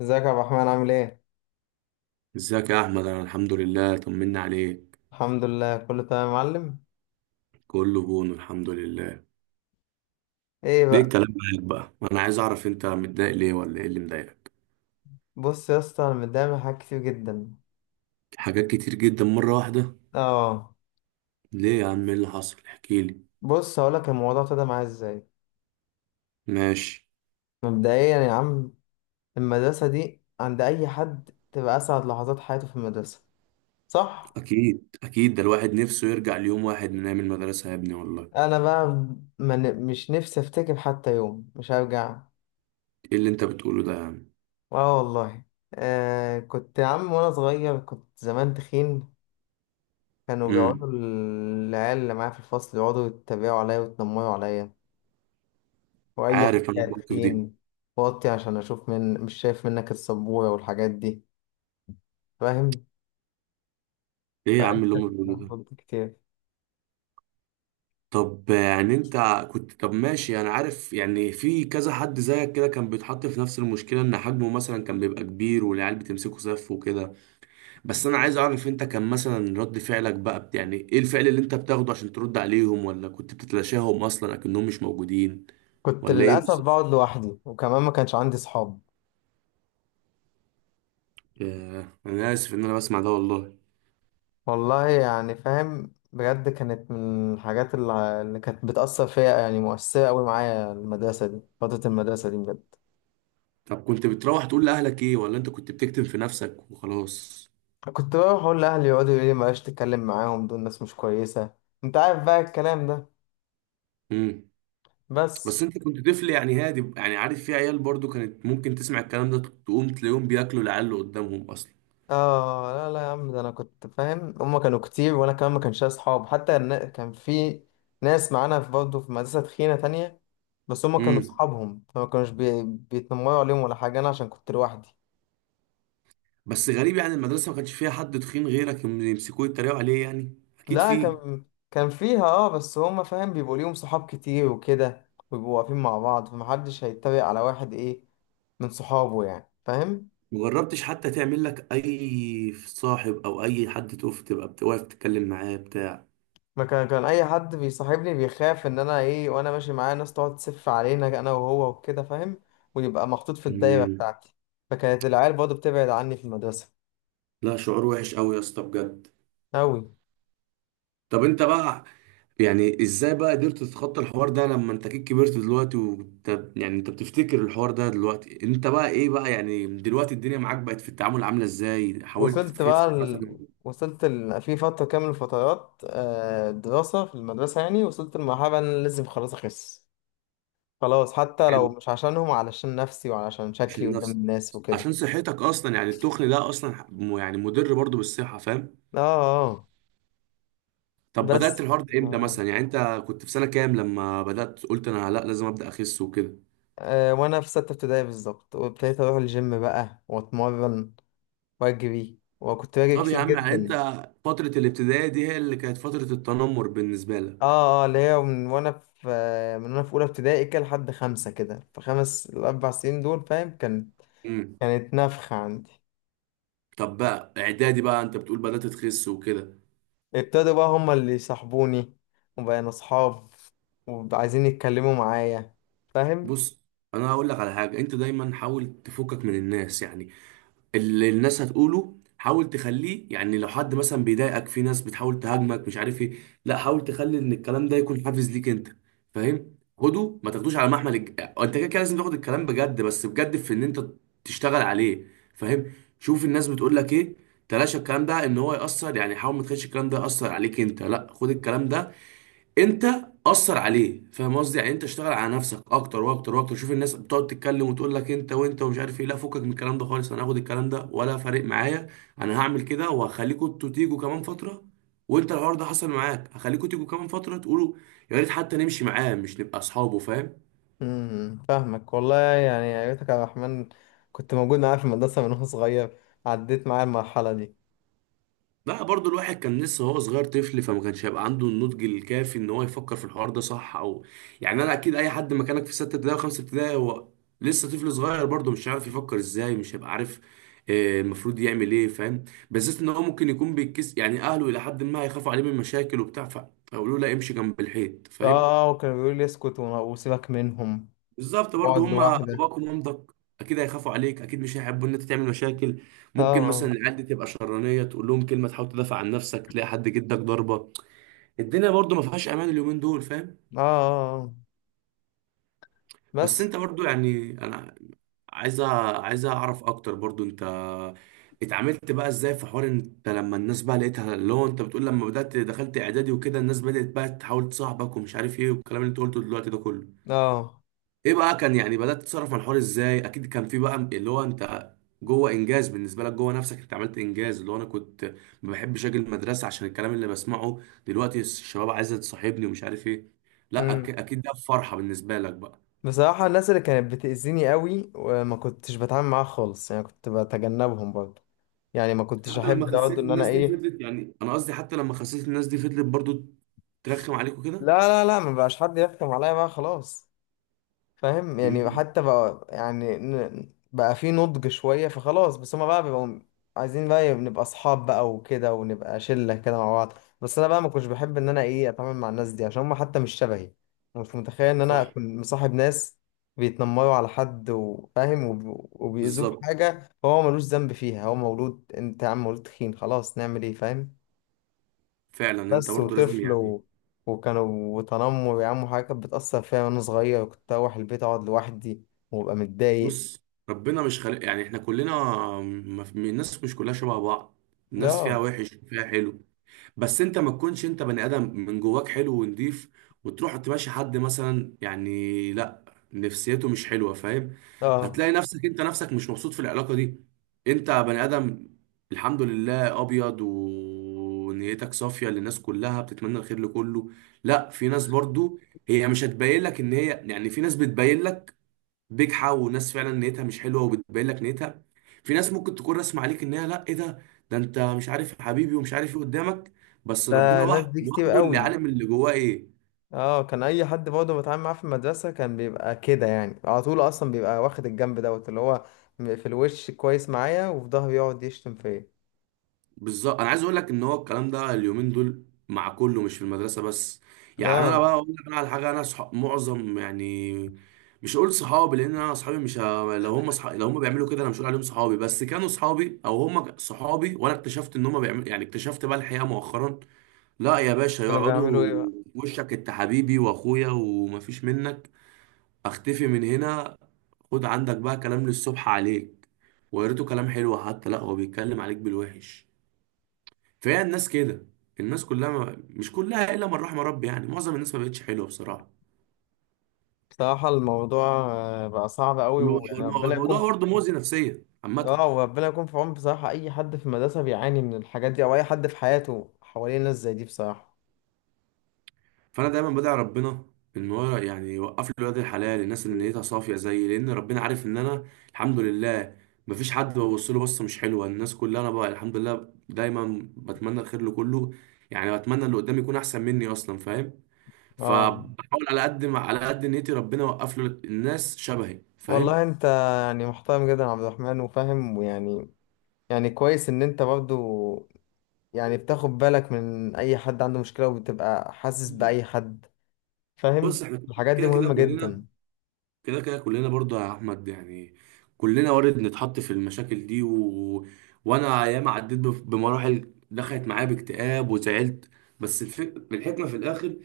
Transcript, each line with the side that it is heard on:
left: ازيك يا عبد الرحمن عامل ايه؟
right: ازيك يا احمد؟ انا الحمد لله، طمنا عليك.
left: الحمد لله كله تمام يا معلم.
right: كله بون، الحمد لله.
left: ايه
right: ليه
left: بقى.
right: الكلام معاك بقى، انا عايز اعرف انت متضايق ليه ولا ايه اللي مضايقك؟
left: بص يا اسطى انا متضايق من حاجات كتير جدا.
right: حاجات كتير جدا مره واحده؟
left: اه.
right: ليه يا عم؟ ايه اللي حصل؟ احكي لي.
left: بص هقولك الموضوع ابتدى معايا ازاي.
right: ماشي.
left: مبدئيا يا عم، المدرسة دي عند اي حد تبقى اسعد لحظات حياته في المدرسة، صح؟
right: اكيد اكيد، ده الواحد نفسه يرجع ليوم واحد من ايام المدرسه يا ابني والله.
left: انا بقى مش نفسي افتكر حتى يوم، مش هرجع.
right: ايه اللي انت بتقوله ده يا عم؟
left: اه والله. آه، كنت يا عم وانا صغير كنت زمان تخين، كانوا
right: امم.
left: بيقعدوا العيال اللي معايا في الفصل يقعدوا يتريقوا عليا ويتنمروا عليا. واي،
right: عارف انا
left: حاجه
right: الموقف دي.
left: تخين، وطي عشان اشوف، مش شايف منك السبوره والحاجات دي، فاهم؟
right: ايه يا عم اللي هم بيقولوه ده؟
left: فقلت كتير.
right: طب يعني انت. كنت، طب ماشي، انا عارف يعني في كذا حد زيك كده كان بيتحط في نفس المشكله، ان حجمه مثلا كان بيبقى كبير والعيال بتمسكه سف وكده. بس انا عايز اعرف، انت كان مثلا رد فعلك بقى يعني ايه الفعل اللي انت بتاخده عشان ترد عليهم، ولا كنت بتتلاشاهم اصلا اكنهم مش موجودين؟
left: كنت
right: ولا ايه
left: للاسف
right: بالظبط؟
left: بقعد لوحدي وكمان ما كانش عندي صحاب.
right: ياه، انا اسف ان انا بسمع ده والله.
left: والله يعني فاهم بجد، كانت من الحاجات اللي كانت بتاثر فيا، يعني مؤثره قوي معايا المدرسه دي، فتره المدرسه دي بجد.
right: طب كنت بتروح تقول لاهلك ايه، ولا انت كنت بتكتم في نفسك وخلاص؟
left: كنت بروح اقول لاهلي، يقعدوا يقولوا لي بلاش تتكلم معاهم، دول ناس مش كويسه، انت عارف بقى الكلام ده.
right: امم. بس
left: بس.
right: انت كنت طفل يعني هادي، يعني عارف في عيال برضو كانت ممكن تسمع الكلام ده تقوم تلاقيهم بياكلوا العيال اللي قدامهم اصلا.
left: اه، لا لا يا عم، ده انا كنت فاهم هما كانوا كتير وانا كمان ما كانش ليا اصحاب، حتى كان في ناس معانا في برضه في مدرسة تخينة تانية، بس هما كانوا
right: امم.
left: اصحابهم فما كانوش بيتنمروا عليهم ولا حاجة، انا عشان كنت لوحدي.
right: بس غريب، يعني المدرسه ما كانش فيها حد تخين غيرك يمسكوه يتريقوا عليه يعني، اكيد
left: لا،
right: فيه.
left: كان فيها اه، بس هما فاهم بيبقوا ليهم صحاب كتير وكده ويبقوا واقفين مع بعض، فمحدش هيتريق على واحد، ايه، من صحابه، يعني فاهم.
right: مجربتش حتى تعمل لك اي صاحب او اي حد تقف، تبقى بتوقف تتكلم معاه بتاع؟
left: ما كان اي حد بيصاحبني بيخاف ان انا ايه، وانا ماشي معاه ناس تقعد تسف علينا انا وهو وكده، فاهم؟ ويبقى محطوط في الدايره
right: امم.
left: بتاعتي. فكانت العيال برضه بتبعد عني في المدرسه.
right: لا، شعور وحش قوي يا اسطى بجد.
left: أوي.
right: طب انت بقى. يعني ازاي بقى قدرت تتخطى الحوار ده لما انت كده كبرت دلوقتي وانت، يعني انت بتفتكر الحوار ده دلوقتي، انت بقى ايه بقى؟ يعني دلوقتي الدنيا معاك بقت في التعامل عاملة ازاي؟ حاولت
left: وصلت
right: تخس
left: بقى ال...
right: مثلا؟
left: وصلت ال... في فتره كامل من الفترات، آه، دراسه في المدرسه يعني، وصلت لمرحله ان انا لازم خلاص اخس، خلاص حتى
right: حلو.
left: لو مش عشانهم، علشان نفسي وعلشان شكلي
right: عشان
left: قدام
right: نفسك.
left: الناس وكده.
right: عشان صحتك اصلا، يعني التخن ده اصلا يعني مضر برضو بالصحة، فاهم.
left: اه. اه.
right: طب بدأت
left: بس.
right: الحوار ده امتى
left: آه.
right: مثلا يعني انت؟ كنت في سنة كام لما بدأت قلت انا لا لازم أبدأ اخس وكده؟
left: آه، وانا في 6 ابتدائي بالظبط، وابتديت اروح الجيم بقى واتمرن واجري وكنت باجري
right: طب يا
left: كتير
right: عم يعني انت،
left: جدا.
right: فترة الابتدائي دي هي اللي كانت فترة التنمر بالنسبة
left: اه
right: لك؟
left: اه، اللي هي من وانا في اولى ابتدائي كده لحد 5 كده، في خمس ال4 سنين دول، فاهم،
right: امم.
left: كانت نفخة عندي.
right: طب بقى اعدادي بقى انت بتقول بدأت تخس وكده.
left: ابتدوا بقى هما اللي يصاحبوني، وبقينا اصحاب، وعايزين يتكلموا معايا، فاهم.
right: بص، انا هقول لك على حاجه، انت دايما حاول تفكك من الناس يعني. اللي الناس هتقوله حاول تخليه، يعني لو حد مثلا بيضايقك، في ناس بتحاول تهاجمك مش عارف ايه، لا، حاول تخلي ان الكلام ده يكون حافز ليك انت. فاهم؟ خده، ما تاخدوش على محمل انت كده كده لازم تاخد الكلام بجد، بس بجد، في ان انت تشتغل عليه. فاهم. شوف الناس بتقول لك ايه. تلاشى الكلام ده ان هو يأثر، يعني حاول ما تخليش الكلام ده يأثر عليك انت. لا، خد الكلام ده انت، اثر عليه. فاهم قصدي؟ يعني انت اشتغل على نفسك اكتر واكتر واكتر. شوف الناس بتقعد تتكلم وتقول لك انت وانت ومش عارف ايه، لا فكك من الكلام ده خالص. انا هاخد الكلام ده ولا فارق معايا. انا هعمل كده، وهخليكوا انتوا تيجوا كمان فتره. وانت الحوار ده حصل معاك، هخليكوا تيجوا كمان فتره تقولوا، يا ريت حتى نمشي معاه، مش نبقى اصحابه، فاهم؟
left: امم. فاهمك والله، يعني يا ريتك يا عبد الرحمن كنت موجود معايا في المدرسة من وانا صغير، عديت معايا المرحلة دي.
right: لا برضو الواحد كان لسه هو صغير طفل، فما كانش هيبقى عنده النضج الكافي ان هو يفكر في الحوار ده صح او، يعني انا اكيد اي حد مكانك في ستة ابتدائي وخمسة ابتدائي، هو لسه طفل صغير برضو، مش عارف يفكر ازاي، مش هيبقى عارف المفروض يعمل ايه، فاهم. بالذات ان هو ممكن يكون بيتكس، يعني اهله الى حد ما هيخافوا عليه من مشاكل وبتاع، فيقولوا له لا، امشي جنب الحيط، فاهم.
left: اه، وكان بيقول لي اسكت وسيبك منهم
right: بالظبط، برضو
left: واقعد
right: هم
left: لوحدك.
right: باباك ومامتك، اكيد هيخافوا عليك، اكيد مش هيحبوا ان انت تعمل مشاكل.
left: اه
right: ممكن
left: اه
right: مثلا العيال دي تبقى شرانيه، تقول لهم كلمه تحاول تدافع عن نفسك، تلاقي حد جدك ضربه. الدنيا برضو ما فيهاش امان اليومين دول، فاهم.
left: اه. آه.
right: بس
left: بس.
right: انت برضو يعني، انا عايز أ- عايز اعرف اكتر برضو، انت اتعاملت بقى ازاي في حوار انت لما الناس بقى لقيتها، اللي هو انت بتقول لما بدأت دخلت اعدادي وكده الناس بدأت بقى تحاول تصاحبك ومش عارف ايه والكلام اللي انت قلته دلوقتي ده كله،
left: اه.
right: ايه بقى كان؟ يعني بدأت تتصرف مع الحوار ازاي؟ اكيد كان في بقى اللي هو انت جوه، انجاز بالنسبه لك جوه نفسك، انت عملت انجاز اللي هو: انا كنت ما بحبش اجي المدرسه عشان الكلام اللي بسمعه، دلوقتي الشباب عايزه تصاحبني ومش عارف ايه. لا
left: امم.
right: اكيد ده فرحه بالنسبه لك بقى.
left: بصراحة الناس اللي كانت بتأذيني قوي وما كنتش بتعامل معاها خالص، يعني كنت بتجنبهم برضه، يعني ما كنتش
right: حتى لما
left: احب
right: خسيت
left: برضه ان انا
right: الناس دي
left: ايه.
right: فضلت، يعني انا قصدي، حتى لما خسيت الناس دي فضلت برضو ترخم عليك وكده؟
left: لا لا لا، ما بقاش حد يحكم عليا بقى خلاص، فاهم. يعني
right: مم.
left: حتى بقى يعني بقى في نضج شوية فخلاص، بس هما بقى بيبقوا عايزين بقى نبقى أصحاب بقى وكده، ونبقى شلة كده مع بعض. بس أنا بقى ما كنتش بحب إن أنا إيه أتعامل مع الناس دي، عشان هما حتى مش شبهي، مش متخيل إن أنا
right: صح.
left: أكون مصاحب ناس بيتنمروا على حد وفاهم، وبيأذوه
right: بالظبط.
left: بحاجة هو ملوش ذنب فيها، هو مولود، أنت يا عم مولود تخين خلاص نعمل إيه، فاهم.
right: فعلا انت
left: بس
right: برضو لازم
left: وطفل
right: يعني،
left: وكانوا، وتنمر يا عم حاجة كانت بتأثر فيا وأنا صغير، كنت أروح البيت أقعد لوحدي وأبقى متضايق.
right: بص ربنا مش خالق يعني احنا كلنا، ما في- الناس مش كلها شبه بعض. الناس فيها
left: آه.
right: وحش وفيها حلو. بس انت ما تكونش انت بني ادم من جواك حلو ونضيف، وتروح تماشي حد مثلا، يعني لا، نفسيته مش حلوه، فاهم.
left: آه.
right: هتلاقي نفسك انت نفسك مش مبسوط في العلاقه دي. انت بني ادم الحمد لله، ابيض ونيتك صافيه للناس كلها، بتتمنى الخير لكله. لا، في ناس برضو هي مش هتبين لك ان هي، يعني في ناس بتبين لك بجحة، وناس فعلا نيتها مش حلوه وبتبين لك نيتها. في ناس ممكن تكون رسم عليك ان هي، لا، ايه ده، ده انت مش عارف يا حبيبي ومش عارف ايه قدامك. بس
left: ده
right: ربنا
left: الناس
right: واحد
left: دي كتير
right: وحده اللي
left: قوي.
right: عالم اللي جواه ايه.
left: آه، كان أي حد برضه بتعامل معاه في المدرسة كان بيبقى كده، يعني على طول أصلا بيبقى واخد الجنب دوت، اللي هو في الوش كويس معايا وفي ظهري يقعد يشتم فيا.
right: بالظبط، انا عايز اقول لك ان هو الكلام ده اليومين دول مع كله، مش في المدرسه بس. يعني انا
left: آه.
right: بقى اقول لك انا على حاجه، انا معظم يعني، مش هقول صحابي لان انا اصحابي مش ه... لو هم بيعملوا كده، انا مش هقول عليهم صحابي، بس كانوا صحابي او هم صحابي، وانا اكتشفت ان هم بيعملوا يعني، اكتشفت بقى الحقيقه مؤخرا. لا يا باشا،
left: كانوا
right: يقعدوا
left: بيعملوا إيه بقى.
right: في وشك: انت حبيبي واخويا ومفيش منك، اختفي من هنا. خد عندك بقى كلام للصبح عليك، وقريته كلام حلو حتى، لا، هو بيتكلم عليك بالوحش. فهي الناس كده. الناس كلها، ما مش كلها الا من رحم ربي، يعني معظم الناس ما بقتش حلوه بصراحه.
left: بصراحة الموضوع آه، بقى صعب قوي،
right: الو-
left: ويعني ربنا يكون
right: الموضوع
left: في.
right: برضه مؤذي نفسيا عامه.
left: اه، وربنا يكون في عون، بصراحة أي حد في المدرسة بيعاني من الحاجات دي، أو أي حد في حياته حواليه ناس زي دي، بصراحة.
right: فانا دايما بدعي ربنا ان هو يعني يوقف لي ولاد الحلال، الناس اللي نيتها صافيه زيي، لان ربنا عارف ان انا الحمد لله مفيش حد ببص له بصه مش حلوه الناس كلها، انا بقى الحمد لله دايما بتمنى الخير لكله. يعني بتمنى اللي قدامي يكون احسن مني اصلا، فاهم.
left: اه،
right: فبحاول على قد ما، على قد نيتي، ربنا يوقف له الناس شبهي،
left: والله
right: فاهم.
left: أنت يعني محترم جدا يا عبد الرحمن وفاهم ويعني، يعني كويس إن أنت برضو يعني بتاخد بالك من أي حد عنده مشكلة وبتبقى حاسس بأي حد،
right: بص
left: فاهم.
right: احنا
left: الحاجات دي
right: كده كده
left: مهمة
right: كلنا،
left: جدا.
right: كده كده كلنا برضه يا احمد يعني، كلنا وارد نتحط في المشاكل دي وانا ايام عديت بمراحل دخلت معايا باكتئاب وزعلت. بس الحكمه في الاخر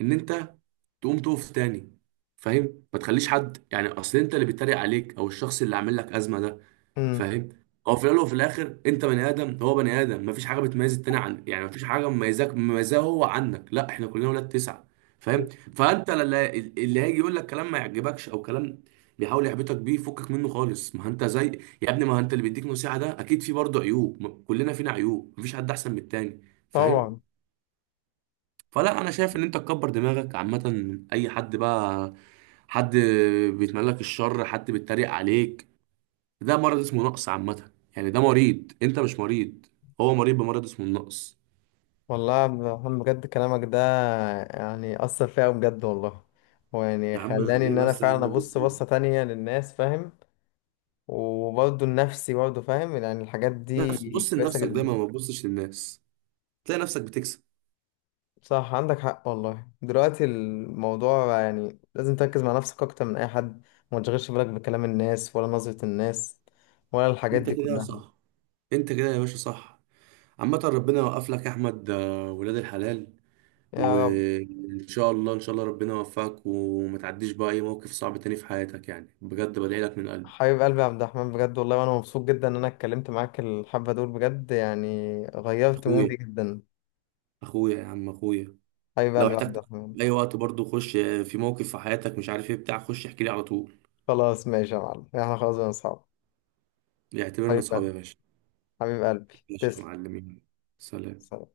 right: ان انت تقوم تقف تاني. فاهم؟ ما تخليش حد يعني اصل، انت اللي بيتريق عليك او الشخص اللي عامل لك ازمه ده،
left: امم.
right: فاهم. هو في الاول وفي الاخر، انت بني ادم هو بني ادم، مفيش حاجه بتميز التاني عن يعني مفيش حاجه مميزاك مميزاه هو عنك، لا احنا كلنا ولاد تسعه. فاهم. فانت اللي هيجي يقول لك كلام ما يعجبكش او كلام بيحاول يحبطك بيه، فكك منه خالص، ما انت زي يا ابني، ما انت اللي بيديك نصيحه ده اكيد في برضه عيوب كلنا فينا عيوب، مفيش حد احسن من التاني. فاهم.
left: طبعا.
right: فلا، انا شايف ان انت تكبر دماغك، عامه اي حد بقى، حد بيتمنى لك الشر، حد بيتريق عليك، ده مرض اسمه نقص عامة يعني، ده مريض، انت مش مريض، هو مريض بمرض اسمه النقص.
left: والله يا عبد الرحمن بجد كلامك ده يعني أثر فيا أوي بجد والله، ويعني
right: يا عم،
left: خلاني
right: عليه
left: إن أنا
right: بس يا
left: فعلا
right: عم.
left: أبص بصة تانية للناس، فاهم. وبرضه النفسي برضه فاهم، يعني الحاجات دي
right: نفس، بص
left: كويسة
right: لنفسك
left: جدا.
right: دايما، ما تبصش للناس، تلاقي نفسك بتكسب.
left: صح، عندك حق والله، دلوقتي الموضوع يعني لازم تركز مع نفسك أكتر من أي حد، وما تشغلش بالك بكلام الناس ولا نظرة الناس ولا الحاجات
right: انت
left: دي
right: كده
left: كلها.
right: صح. انت كده يا باشا صح. عامة ربنا يوقف لك يا احمد ولاد الحلال.
left: يا رب.
right: وان شاء الله، ان شاء الله، ربنا يوفقك وما تعديش بقى اي موقف صعب تاني في حياتك، يعني بجد بدعي لك من قلبي.
left: حبيب قلبي يا عبد الرحمن بجد والله، وأنا مبسوط جدا إن أنا اتكلمت معاك الحبة دول بجد، يعني غيرت
right: اخويا،
left: مودي جدا.
right: اخويا يا عم اخويا.
left: حبيب
right: لو
left: قلبي يا عبد
right: احتجت
left: الرحمن.
right: في اي وقت برضو، خش في موقف في حياتك مش عارف ايه بتاع، خش احكي لي على طول.
left: خلاص ماشي يا معلم، احنا خلاص بقينا أصحاب.
right: يعتبرنا
left: حبيب
right: اصحاب يا
left: قلبي.
right: باشا.
left: حبيب قلبي
right: ماشي يا
left: تسلم.
right: معلمين، سلام.
left: سلام.